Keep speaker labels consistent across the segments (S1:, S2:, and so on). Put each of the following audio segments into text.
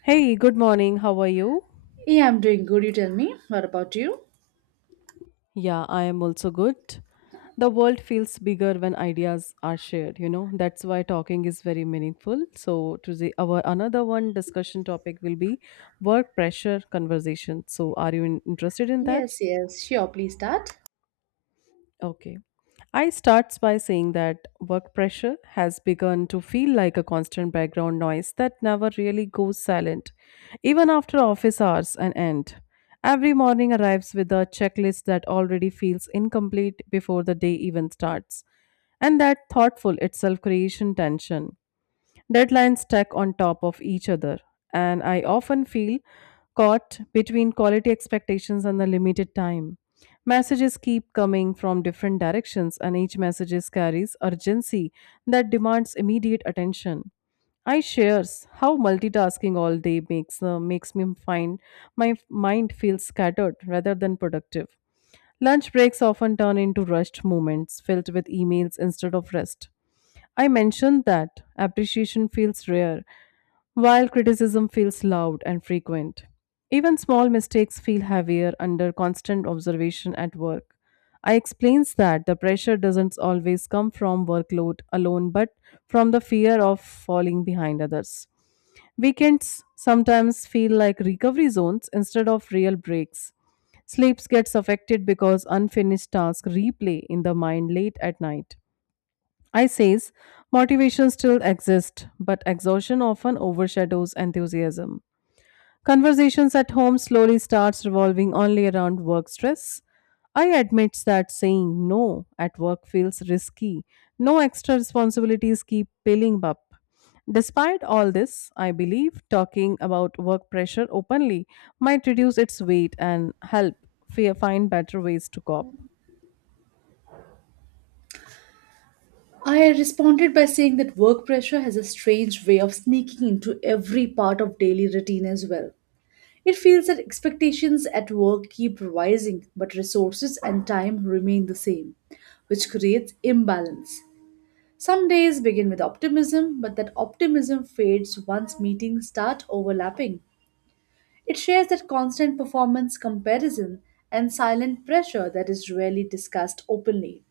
S1: Hey, good morning. How are you?
S2: Yeah, I'm doing good. You tell me. What about you?
S1: Yeah, I am also good. The world feels bigger when ideas are shared, you know. That's why talking is very meaningful. So, today our another one discussion topic will be work pressure conversation. So, are you interested in that?
S2: Yes, yes, sure. Please start.
S1: Okay. I starts by saying that work pressure has begun to feel like a constant background noise that never really goes silent, even after office hours and end. Every morning arrives with a checklist that already feels incomplete before the day even starts. And that thoughtful itself creation tension. Deadlines stack on top of each other, and I often feel caught between quality expectations and the limited time. Messages keep coming from different directions, and each message carries urgency that demands immediate attention. I shares how multitasking all day makes makes me find my mind feels scattered rather than productive. Lunch breaks often turn into rushed moments filled with emails instead of rest. I mentioned that appreciation feels rare, while criticism feels loud and frequent. Even small mistakes feel heavier under constant observation at work. I explains that the pressure doesn't always come from workload alone but from the fear of falling behind others. Weekends sometimes feel like recovery zones instead of real breaks. Sleeps gets affected because unfinished tasks replay in the mind late at night. I says motivation still exists, but exhaustion often overshadows enthusiasm. Conversations at home slowly starts revolving only around work stress. I admit that saying no at work feels risky. No extra responsibilities keep piling up. Despite all this, I believe talking about work pressure openly might reduce its weight and help find better ways to cope.
S2: I responded by saying that work pressure has a strange way of sneaking into every part of daily routine as well. It feels that expectations at work keep rising, but resources and time remain the same, which creates imbalance. Some days begin with optimism, but that optimism fades once meetings start overlapping. It shares that constant performance comparison and silent pressure that is rarely discussed openly.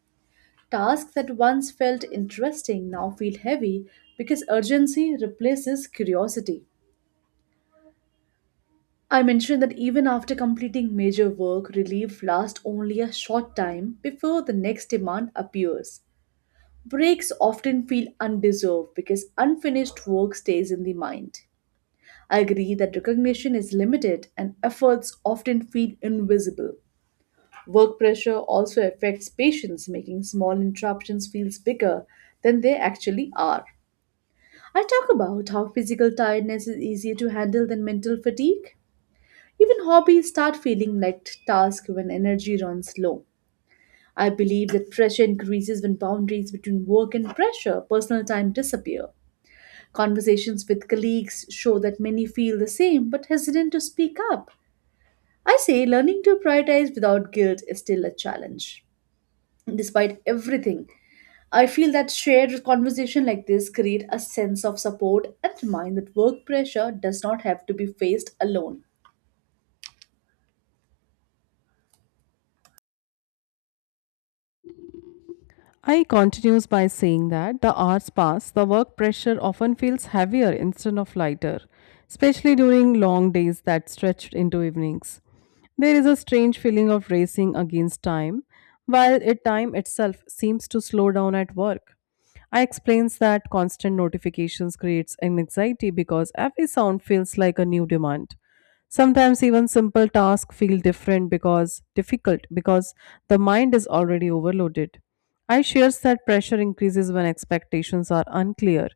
S2: Tasks that once felt interesting now feel heavy because urgency replaces curiosity. I mentioned that even after completing major work, relief lasts only a short time before the next demand appears. Breaks often feel undeserved because unfinished work stays in the mind. I agree that recognition is limited and efforts often feel invisible. Work pressure also affects patients, making small interruptions feel bigger than they actually are. I talk about how physical tiredness is easier to handle than mental fatigue. Even hobbies start feeling like tasks when energy runs low. I believe that pressure increases when boundaries between work and pressure, personal time disappear. Conversations with colleagues show that many feel the same but hesitant to speak up. I say learning to prioritize without guilt is still a challenge, despite everything. I feel that shared conversation like this create a sense of support and remind that work pressure does not have to be faced alone.
S1: I continues by saying that the hours pass, the work pressure often feels heavier instead of lighter, especially during long days that stretched into evenings. There is a strange feeling of racing against time, while it time itself seems to slow down at work. I explains that constant notifications creates an anxiety because every sound feels like a new demand. Sometimes even simple tasks feel different because difficult because the mind is already overloaded. I shares that pressure increases when expectations are unclear,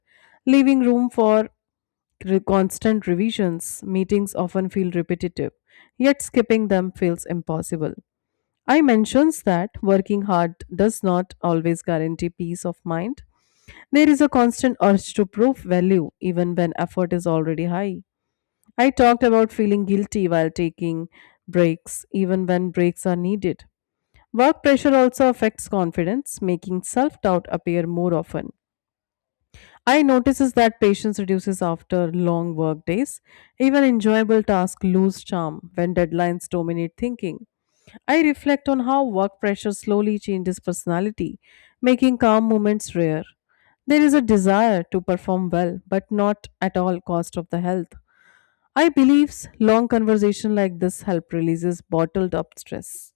S1: leaving room for constant revisions. Meetings often feel repetitive, yet skipping them feels impossible. I mentions that working hard does not always guarantee peace of mind. There is a constant urge to prove value even when effort is already high. I talked about feeling guilty while taking breaks, even when breaks are needed. Work pressure also affects confidence, making self doubt appear more often. I notices that patience reduces after long work days. Even enjoyable tasks lose charm when deadlines dominate thinking. I reflect on how work pressure slowly changes personality, making calm moments rare. There is a desire to perform well, but not at all cost of the health. I believe long conversation like this help releases bottled up stress.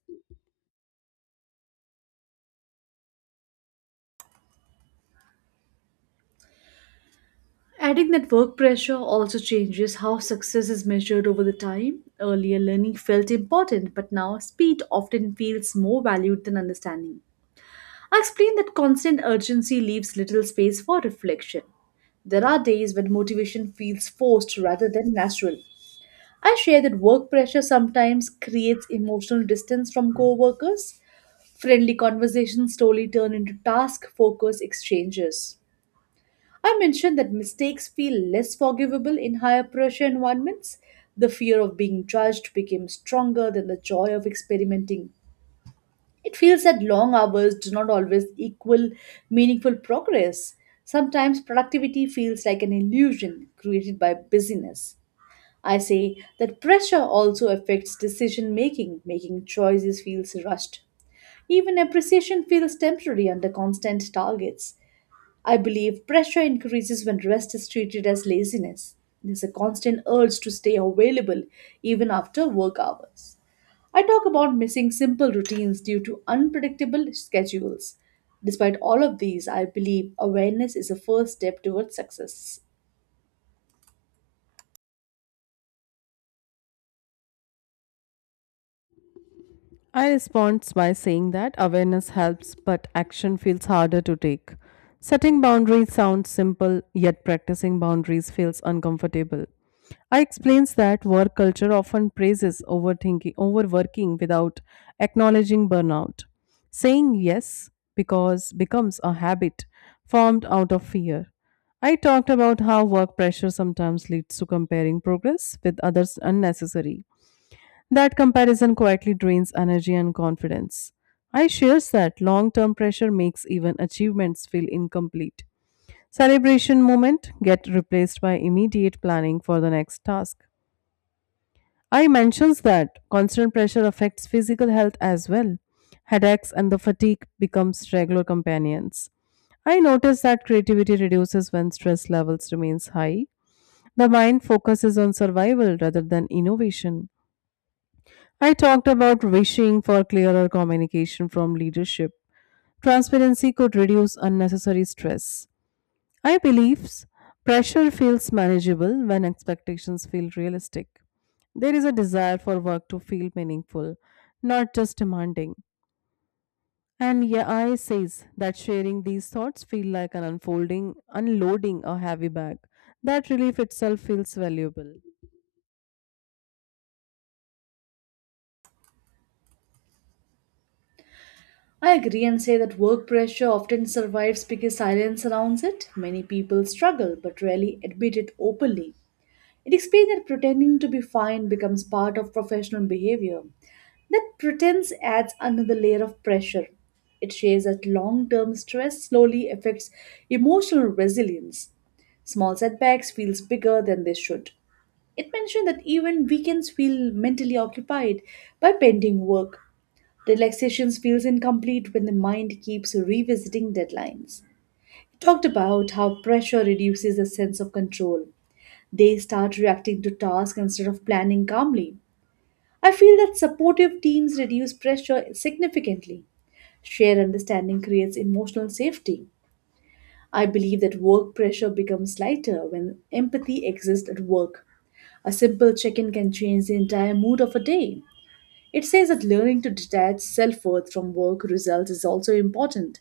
S2: Adding that work pressure also changes how success is measured over the time. Earlier, learning felt important, but now speed often feels more valued than understanding. I explained that constant urgency leaves little space for reflection. There are days when motivation feels forced rather than natural. I share that work pressure sometimes creates emotional distance from coworkers. Friendly conversations slowly turn into task focused exchanges. I mentioned that mistakes feel less forgivable in higher pressure environments. The fear of being judged became stronger than the joy of experimenting. It feels that long hours do not always equal meaningful progress. Sometimes productivity feels like an illusion created by busyness. I say that pressure also affects decision making, making choices feels rushed. Even appreciation feels temporary under constant targets. I believe pressure increases when rest is treated as laziness. There's a constant urge to stay available even after work hours. I talk about missing simple routines due to unpredictable schedules. Despite all of these, I believe awareness is a first step towards success.
S1: I respond by saying that awareness helps, but action feels harder to take. Setting boundaries sounds simple, yet practicing boundaries feels uncomfortable. I explains that work culture often praises overthinking, overworking without acknowledging burnout. Saying yes because becomes a habit formed out of fear. I talked about how work pressure sometimes leads to comparing progress with others unnecessary. That comparison quietly drains energy and confidence. I shares that long term pressure makes even achievements feel incomplete. Celebration moment get replaced by immediate planning for the next task. I mentions that constant pressure affects physical health as well. Headaches and the fatigue becomes regular companions. I notice that creativity reduces when stress levels remains high. The mind focuses on survival rather than innovation. I talked about wishing for clearer communication from leadership. Transparency could reduce unnecessary stress. I believe pressure feels manageable when expectations feel realistic. There is a desire for work to feel meaningful, not just demanding. And yeah, I says that sharing these thoughts feel like an unfolding, unloading a heavy bag. That relief itself feels valuable.
S2: I agree and say that work pressure often survives because silence surrounds it. Many people struggle but rarely admit it openly. It explains that pretending to be fine becomes part of professional behavior. That pretense adds another layer of pressure. It shares that long term stress slowly affects emotional resilience. Small setbacks feels bigger than they should. It mentioned that even weekends feel mentally occupied by pending work. Relaxation feels incomplete when the mind keeps revisiting deadlines. He talked about how pressure reduces a sense of control. They start reacting to tasks instead of planning calmly. I feel that supportive teams reduce pressure significantly. Shared understanding creates emotional safety. I believe that work pressure becomes lighter when empathy exists at work. A simple check in can change the entire mood of a day. It says that learning to detach self worth from work results is also important.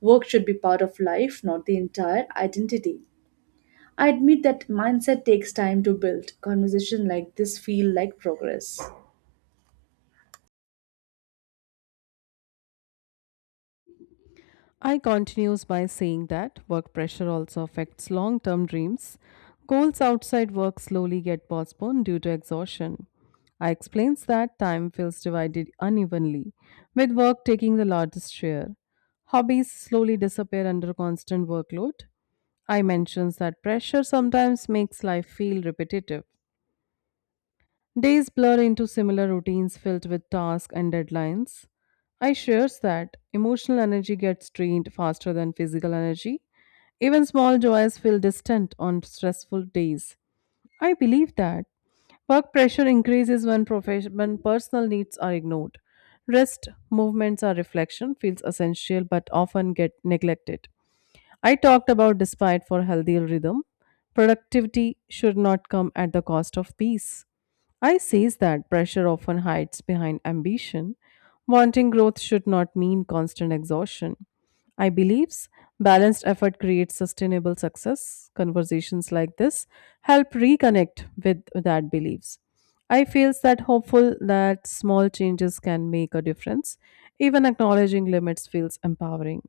S2: Work should be part of life, not the entire identity. I admit that mindset takes time to build. Conversation like this feel like progress.
S1: I continues by saying that work pressure also affects long term dreams. Goals outside work slowly get postponed due to exhaustion. I explains that time feels divided unevenly, with work taking the largest share. Hobbies slowly disappear under constant workload. I mentions that pressure sometimes makes life feel repetitive. Days blur into similar routines filled with tasks and deadlines. I shares that emotional energy gets drained faster than physical energy. Even small joys feel distant on stressful days. I believe that work pressure increases when, profession, when personal needs are ignored. Rest, movements, or reflection feels essential but often get neglected. I talked about despite for healthy rhythm, productivity should not come at the cost of peace. I says that pressure often hides behind ambition. Wanting growth should not mean constant exhaustion. I believes balanced effort creates sustainable success. Conversations like this help reconnect with that beliefs. I feels that hopeful that small changes can make a difference. Even acknowledging limits feels empowering.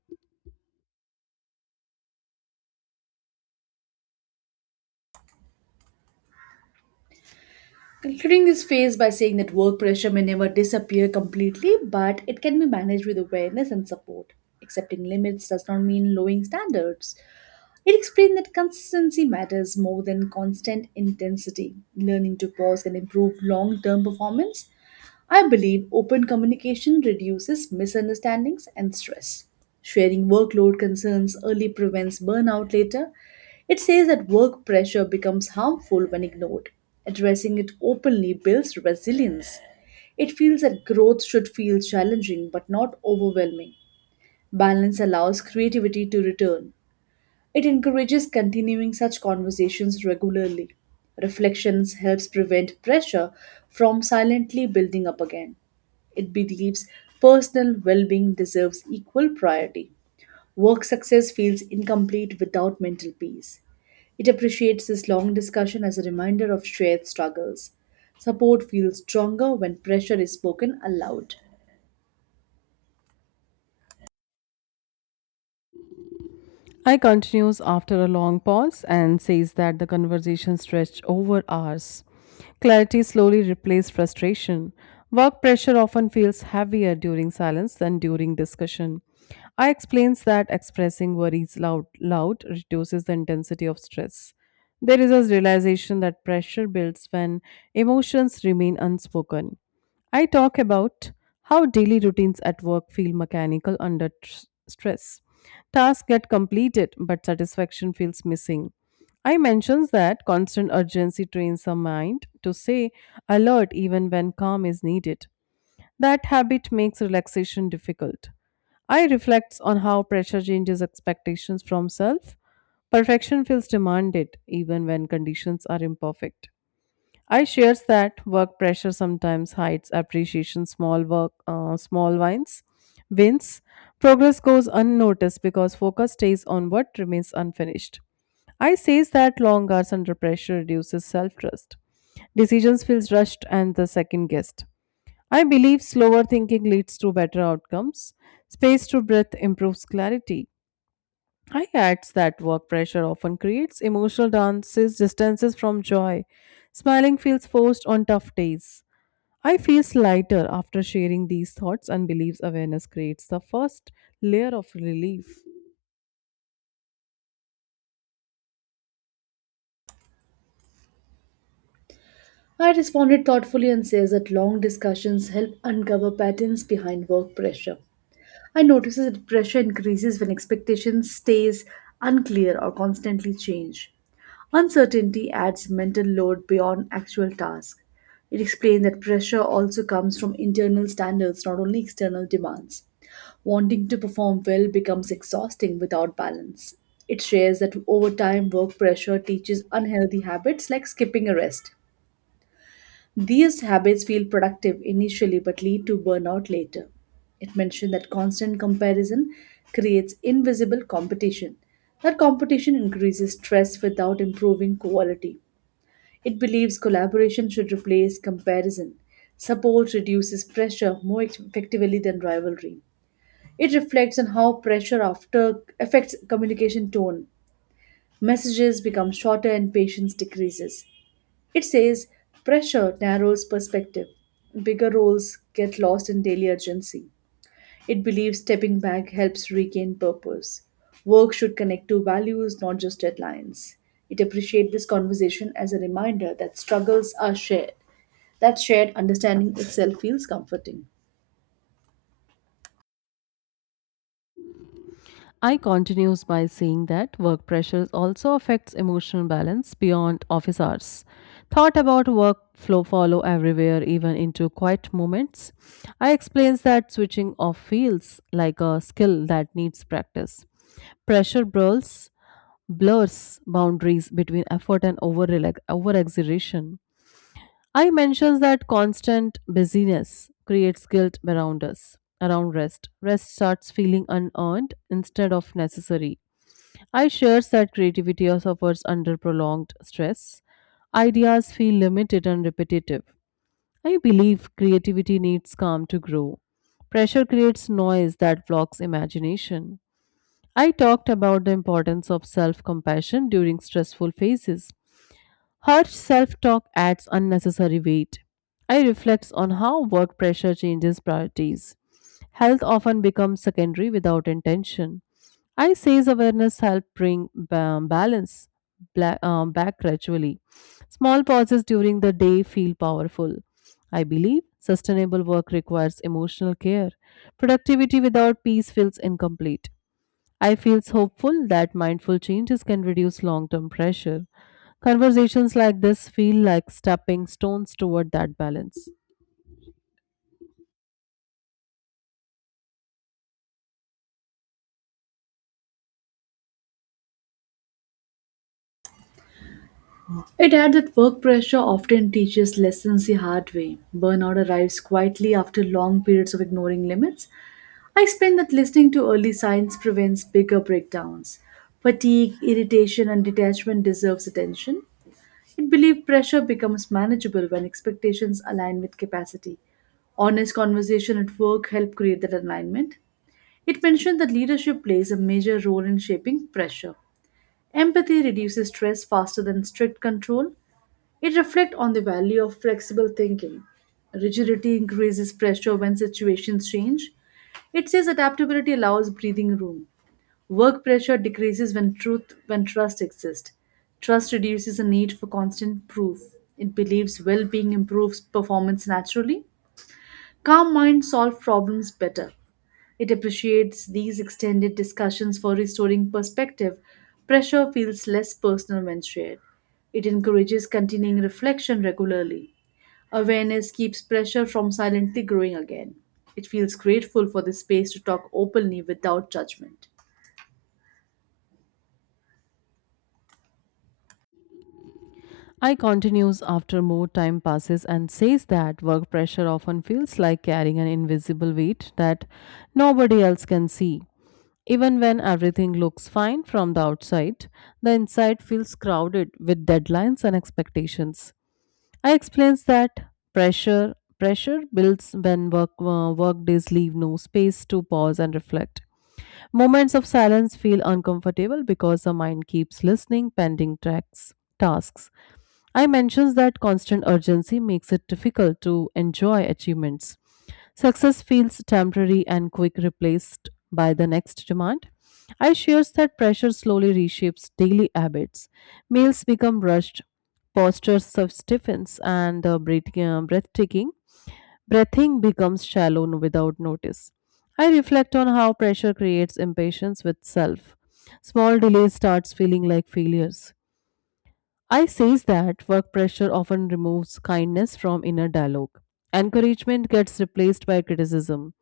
S2: Concluding this phase by saying that work pressure may never disappear completely, but it can be managed with awareness and support. Accepting limits does not mean lowering standards. It explained that consistency matters more than constant intensity. Learning to pause can improve long term performance. I believe open communication reduces misunderstandings and stress. Sharing workload concerns early prevents burnout later. It says that work pressure becomes harmful when ignored. Addressing it openly builds resilience. It feels that growth should feel challenging but not overwhelming. Balance allows creativity to return. It encourages continuing such conversations regularly. Reflections helps prevent pressure from silently building up again. It believes personal well being deserves equal priority. Work success feels incomplete without mental peace. It appreciates this long discussion as a reminder of shared struggles. Support feels stronger when pressure is spoken aloud.
S1: I continues after a long pause and says that the conversation stretched over hours. Clarity slowly replaced frustration. Work pressure often feels heavier during silence than during discussion. I explains that expressing worries loud reduces the intensity of stress. There is a realization that pressure builds when emotions remain unspoken. I talk about how daily routines at work feel mechanical under stress. Tasks get completed, but satisfaction feels missing. I mentions that constant urgency trains the mind to stay alert even when calm is needed. That habit makes relaxation difficult. I reflects on how pressure changes expectations from self. Perfection feels demanded even when conditions are imperfect. I shares that work pressure sometimes hides appreciation small work small wins progress goes unnoticed because focus stays on what remains unfinished. I says that long hours under pressure reduces self-trust. Decisions feels rushed and the second guessed. I believe slower thinking leads to better outcomes. Space to breath improves clarity. I adds that work pressure often creates emotional dances, distances from joy. Smiling feels forced on tough days. I feel lighter after sharing these thoughts and believes awareness creates the first layer of relief.
S2: I responded thoughtfully and says that long discussions help uncover patterns behind work pressure. I notice that pressure increases when expectations stays unclear or constantly change. Uncertainty adds mental load beyond actual task. It explained that pressure also comes from internal standards, not only external demands. Wanting to perform well becomes exhausting without balance. It shares that over time, work pressure teaches unhealthy habits like skipping a rest. These habits feel productive initially but lead to burnout later. It mentioned that constant comparison creates invisible competition. That competition increases stress without improving quality. It believes collaboration should replace comparison. Support reduces pressure more effectively than rivalry. It reflects on how pressure after affects communication tone. Messages become shorter and patience decreases. It says pressure narrows perspective, bigger roles get lost in daily urgency. It believes stepping back helps regain purpose. Work should connect to values, not just deadlines. It appreciates this conversation as a reminder that struggles are shared. That shared understanding itself feels comforting.
S1: I continues by saying that work pressures also affects emotional balance beyond office hours. Thought about work flow follow everywhere, even into quiet moments. I explains that switching off feels like a skill that needs practice. Pressure blurs boundaries between effort and over exaggeration. I mentions that constant busyness creates guilt around us around rest. Rest starts feeling unearned instead of necessary. I shares that creativity suffers under prolonged stress. Ideas feel limited and repetitive. I believe creativity needs calm to grow. Pressure creates noise that blocks imagination. I talked about the importance of self compassion during stressful phases. Harsh self talk adds unnecessary weight. I reflect on how work pressure changes priorities. Health often becomes secondary without intention. I says awareness help bring balance back gradually. Small pauses during the day feel powerful. I believe sustainable work requires emotional care. Productivity without peace feels incomplete. I feel hopeful that mindful changes can reduce long term pressure. Conversations like this feel like stepping stones toward that balance.
S2: It adds that work pressure often teaches lessons the hard way. Burnout arrives quietly after long periods of ignoring limits. I explained that listening to early signs prevents bigger breakdowns. Fatigue, irritation, and detachment deserves attention. It believed pressure becomes manageable when expectations align with capacity. Honest conversation at work help create that alignment. It mentioned that leadership plays a major role in shaping pressure. Empathy reduces stress faster than strict control. It reflects on the value of flexible thinking. Rigidity increases pressure when situations change. It says adaptability allows breathing room. Work pressure decreases when truth when trust exists. Trust reduces the need for constant proof. It believes well-being improves performance naturally. Calm minds solve problems better. It appreciates these extended discussions for restoring perspective. Pressure feels less personal when shared. It encourages continuing reflection regularly. Awareness keeps pressure from silently growing again. It feels grateful for the space to talk openly without judgment.
S1: I continues after more time passes and says that work pressure often feels like carrying an invisible weight that nobody else can see. Even when everything looks fine from the outside, the inside feels crowded with deadlines and expectations. I explains that pressure pressure builds when work work days leave no space to pause and reflect. Moments of silence feel uncomfortable because the mind keeps listening pending tracks tasks. I mentions that constant urgency makes it difficult to enjoy achievements. Success feels temporary and quick replaced by the next demand. I shares that pressure slowly reshapes daily habits. Meals become rushed, postures of stiffens, and breathing, breathtaking. Breathing becomes shallow without notice. I reflect on how pressure creates impatience with self. Small delays starts feeling like failures. I says that work pressure often removes kindness from inner dialogue. Encouragement gets replaced by criticism.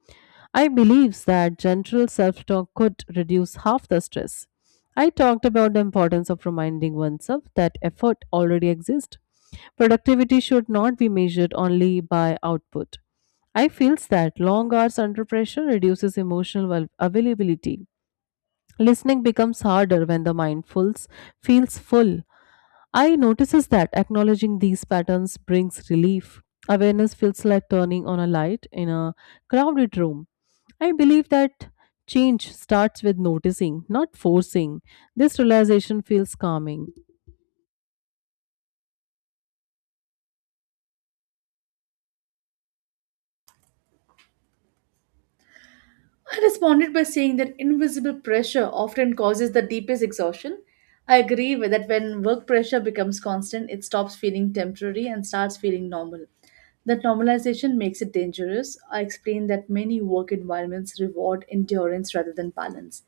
S1: I believes that gentle self-talk could reduce half the stress. I talked about the importance of reminding oneself that effort already exists. Productivity should not be measured only by output. I feels that long hours under pressure reduces emotional availability. Listening becomes harder when the mind feels full. I notices that acknowledging these patterns brings relief. Awareness feels like turning on a light in a crowded room. I believe that change starts with noticing, not forcing. This realization feels calming.
S2: I responded by saying that invisible pressure often causes the deepest exhaustion. I agree with that when work pressure becomes constant, it stops feeling temporary and starts feeling normal. That normalization makes it dangerous. I explained that many work environments reward endurance rather than balance.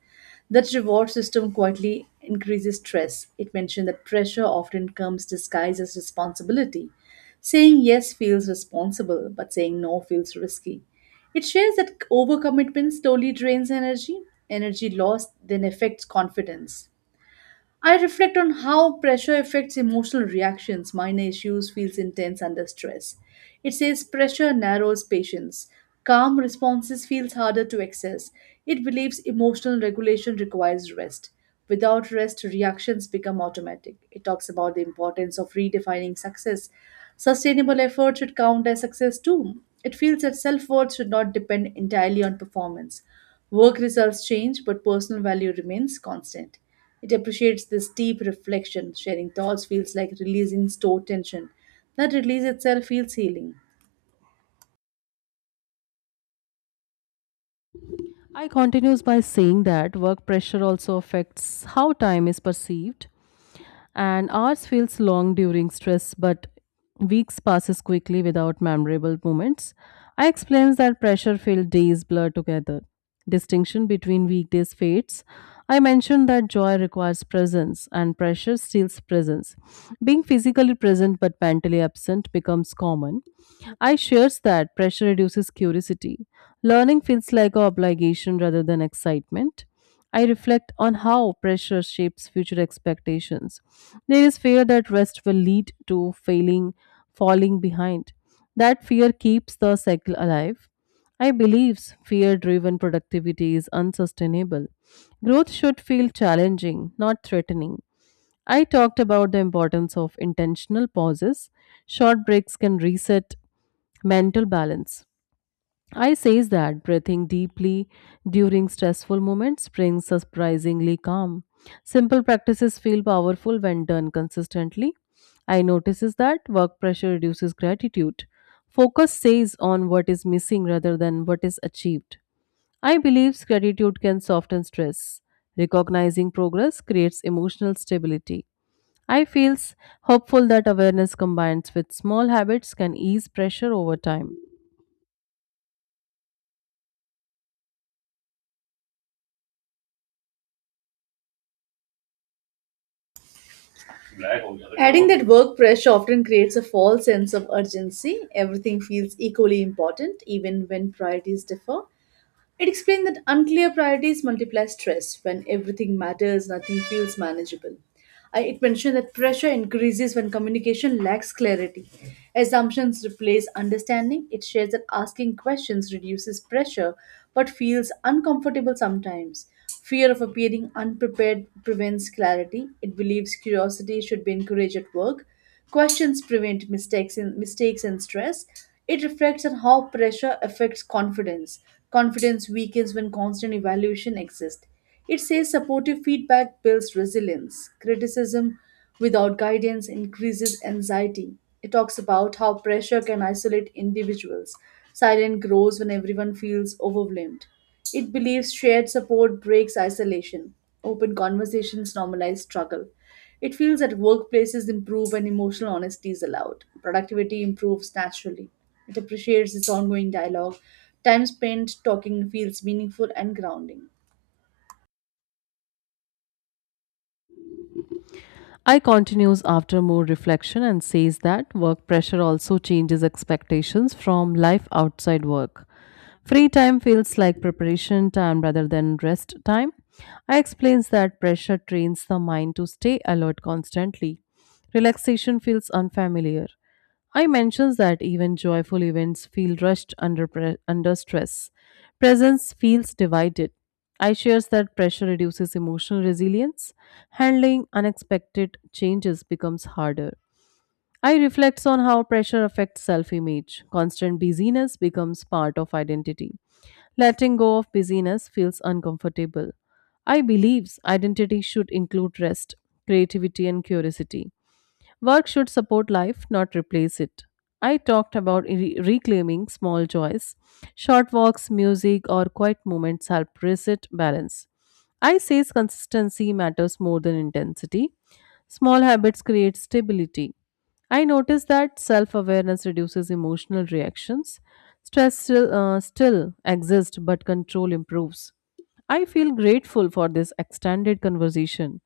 S2: That reward system quietly increases stress. It mentioned that pressure often comes disguised as responsibility. Saying yes feels responsible, but saying no feels risky. It shares that overcommitment slowly drains energy. Energy lost then affects confidence. I reflect on how pressure affects emotional reactions. Mine issues feels intense under stress. It says pressure narrows patience. Calm responses feels harder to access. It believes emotional regulation requires rest. Without rest, reactions become automatic. It talks about the importance of redefining success. Sustainable effort should count as success too. It feels that self worth should not depend entirely on performance. Work results change, but personal value remains constant. It appreciates this deep reflection. Sharing thoughts feels like releasing stored tension. That release itself feels healing.
S1: I continues by saying that work pressure also affects how time is perceived. And ours feels long during stress, but weeks passes quickly without memorable moments. I explains that pressure filled days blur together. Distinction between weekdays fades. I mentioned that joy requires presence and pressure steals presence. Being physically present but mentally absent becomes common. I shares that pressure reduces curiosity. Learning feels like an obligation rather than excitement. I reflect on how pressure shapes future expectations. There is fear that rest will lead to failing, falling behind. That fear keeps the cycle alive. I believe fear driven productivity is unsustainable. Growth should feel challenging, not threatening. I talked about the importance of intentional pauses. Short breaks can reset mental balance. I says that breathing deeply during stressful moments brings surprisingly calm. Simple practices feel powerful when done consistently. I notices that work pressure reduces gratitude. Focus stays on what is missing rather than what is achieved. I believe gratitude can soften stress. Recognizing progress creates emotional stability. I feels hopeful that awareness combines with small habits can ease pressure over time.
S2: Adding that work pressure often creates a false sense of urgency. Everything feels equally important, even when priorities differ. It explained that unclear priorities multiply stress. When everything matters, nothing feels manageable. It mentioned that pressure increases when communication lacks clarity. Assumptions replace understanding. It shares that asking questions reduces pressure but feels uncomfortable sometimes. Fear of appearing unprepared prevents clarity. It believes curiosity should be encouraged at work. Questions prevent mistakes and stress. It reflects on how pressure affects confidence. Confidence weakens when constant evaluation exists. It says supportive feedback builds resilience. Criticism without guidance increases anxiety. It talks about how pressure can isolate individuals. Silence grows when everyone feels overwhelmed. It believes shared support breaks isolation. Open conversations normalize struggle. It feels that workplaces improve when emotional honesty is allowed. Productivity improves naturally. It appreciates its ongoing dialogue. Time spent talking feels meaningful and grounding.
S1: I continues after more reflection and says that work pressure also changes expectations from life outside work. Free time feels like preparation time rather than rest time. I explains that pressure trains the mind to stay alert constantly. Relaxation feels unfamiliar. I mentions that even joyful events feel rushed under under stress. Presence feels divided. I shares that pressure reduces emotional resilience. Handling unexpected changes becomes harder. I reflects on how pressure affects self-image. Constant busyness becomes part of identity. Letting go of busyness feels uncomfortable. I believes identity should include rest, creativity and curiosity. Work should support life, not replace it. I talked about reclaiming small joys. Short walks, music, or quiet moments help reset balance. I says consistency matters more than intensity. Small habits create stability. I notice that self awareness reduces emotional reactions. Stress still exists, but control improves. I feel grateful for this extended conversation.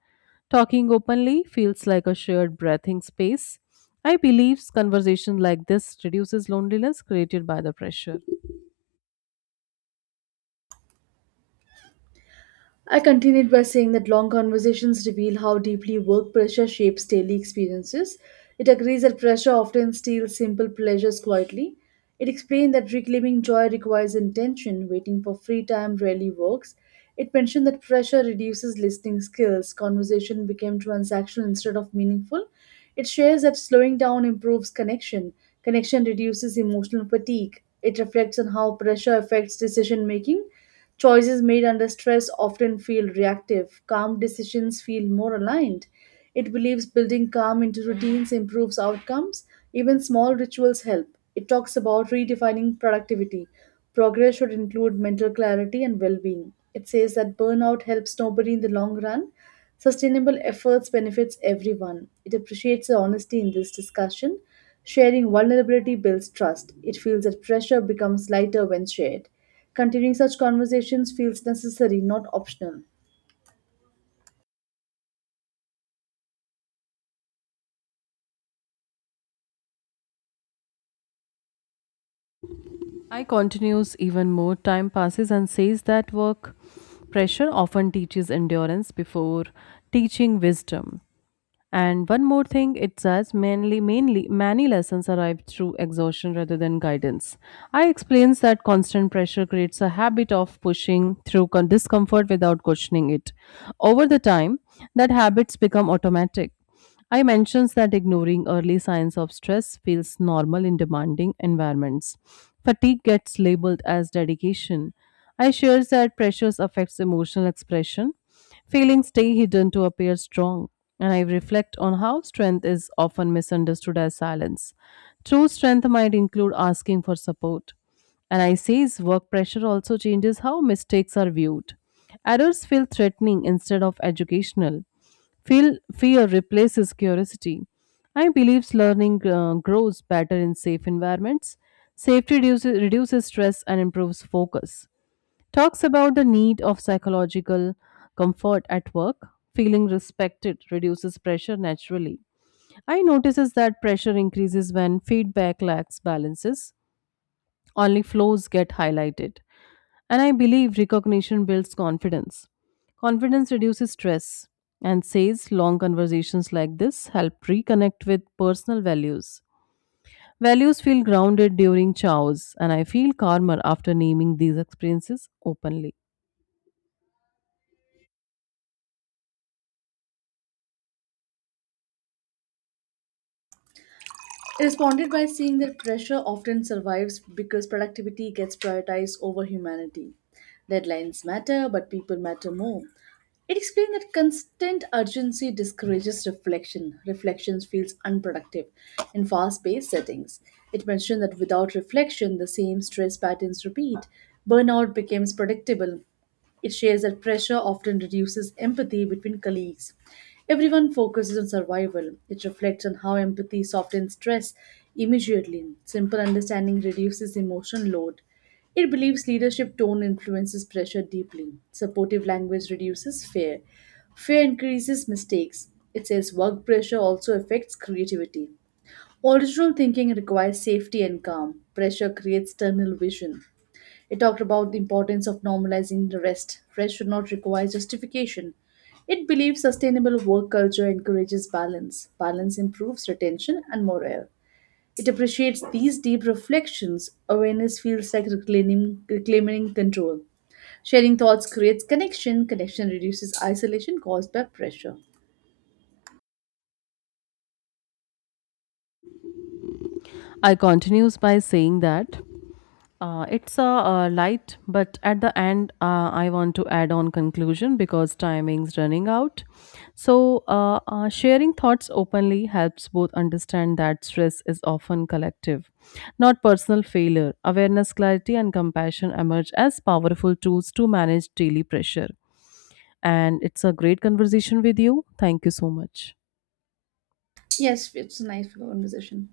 S1: Talking openly feels like a shared breathing space. I believe conversation like this reduces loneliness created by the pressure.
S2: I continued by saying that long conversations reveal how deeply work pressure shapes daily experiences. It agrees that pressure often steals simple pleasures quietly. It explained that reclaiming joy requires intention, waiting for free time rarely works. It mentioned that pressure reduces listening skills, conversation became transactional instead of meaningful. It shares that slowing down improves connection, connection reduces emotional fatigue. It reflects on how pressure affects decision making. Choices made under stress often feel reactive. Calm decisions feel more aligned. It believes building calm into routines improves outcomes. Even small rituals help. It talks about redefining productivity. Progress should include mental clarity and well being. It says that burnout helps nobody in the long run. Sustainable efforts benefits everyone. It appreciates the honesty in this discussion. Sharing vulnerability builds trust. It feels that pressure becomes lighter when shared. Continuing such conversations feels necessary, not optional.
S1: I continues even more time passes and says that work pressure often teaches endurance before teaching wisdom. And one more thing, it says mainly many lessons arrive through exhaustion rather than guidance. I explains that constant pressure creates a habit of pushing through discomfort without questioning it. Over the time, that habits become automatic. I mentions that ignoring early signs of stress feels normal in demanding environments. Fatigue gets labeled as dedication. I shares that pressures affects emotional expression. Feelings stay hidden to appear strong. And I reflect on how strength is often misunderstood as silence. True strength might include asking for support. And I says work pressure also changes how mistakes are viewed. Errors feel threatening instead of educational. Feel fear replaces curiosity. I believe learning grows better in safe environments. Safety reduces stress and improves focus. Talks about the need of psychological comfort at work. Feeling respected reduces pressure naturally. I notices that pressure increases when feedback lacks balances. Only flows get highlighted. And I believe recognition builds confidence. Confidence reduces stress and says long conversations like this help reconnect with personal values. Values feel grounded during chows, and I feel calmer after naming these experiences openly.
S2: I responded by seeing that pressure often survives because productivity gets prioritized over humanity. Deadlines matter, but people matter more. It explained that constant urgency discourages reflection. Reflection feels unproductive in fast paced settings. It mentioned that without reflection, the same stress patterns repeat. Burnout becomes predictable. It shares that pressure often reduces empathy between colleagues. Everyone focuses on survival. It reflects on how empathy softens stress immediately. Simple understanding reduces emotional load. It believes leadership tone influences pressure deeply. Supportive language reduces fear. Fear increases mistakes. It says work pressure also affects creativity. Original thinking requires safety and calm. Pressure creates tunnel vision. It talked about the importance of normalizing the rest. Rest should not require justification. It believes sustainable work culture encourages balance. Balance improves retention and morale. It appreciates these deep reflections. Awareness feels like reclaiming control. Sharing thoughts creates connection. Connection reduces isolation caused by pressure.
S1: I continues by saying that it's a, light, but at the end, I want to add on conclusion because timing's running out. So, sharing thoughts openly helps both understand that stress is often collective, not personal failure. Awareness, clarity, and compassion emerge as powerful tools to manage daily pressure. And it's a great conversation with you. Thank you so much.
S2: Yes, it's a nice conversation.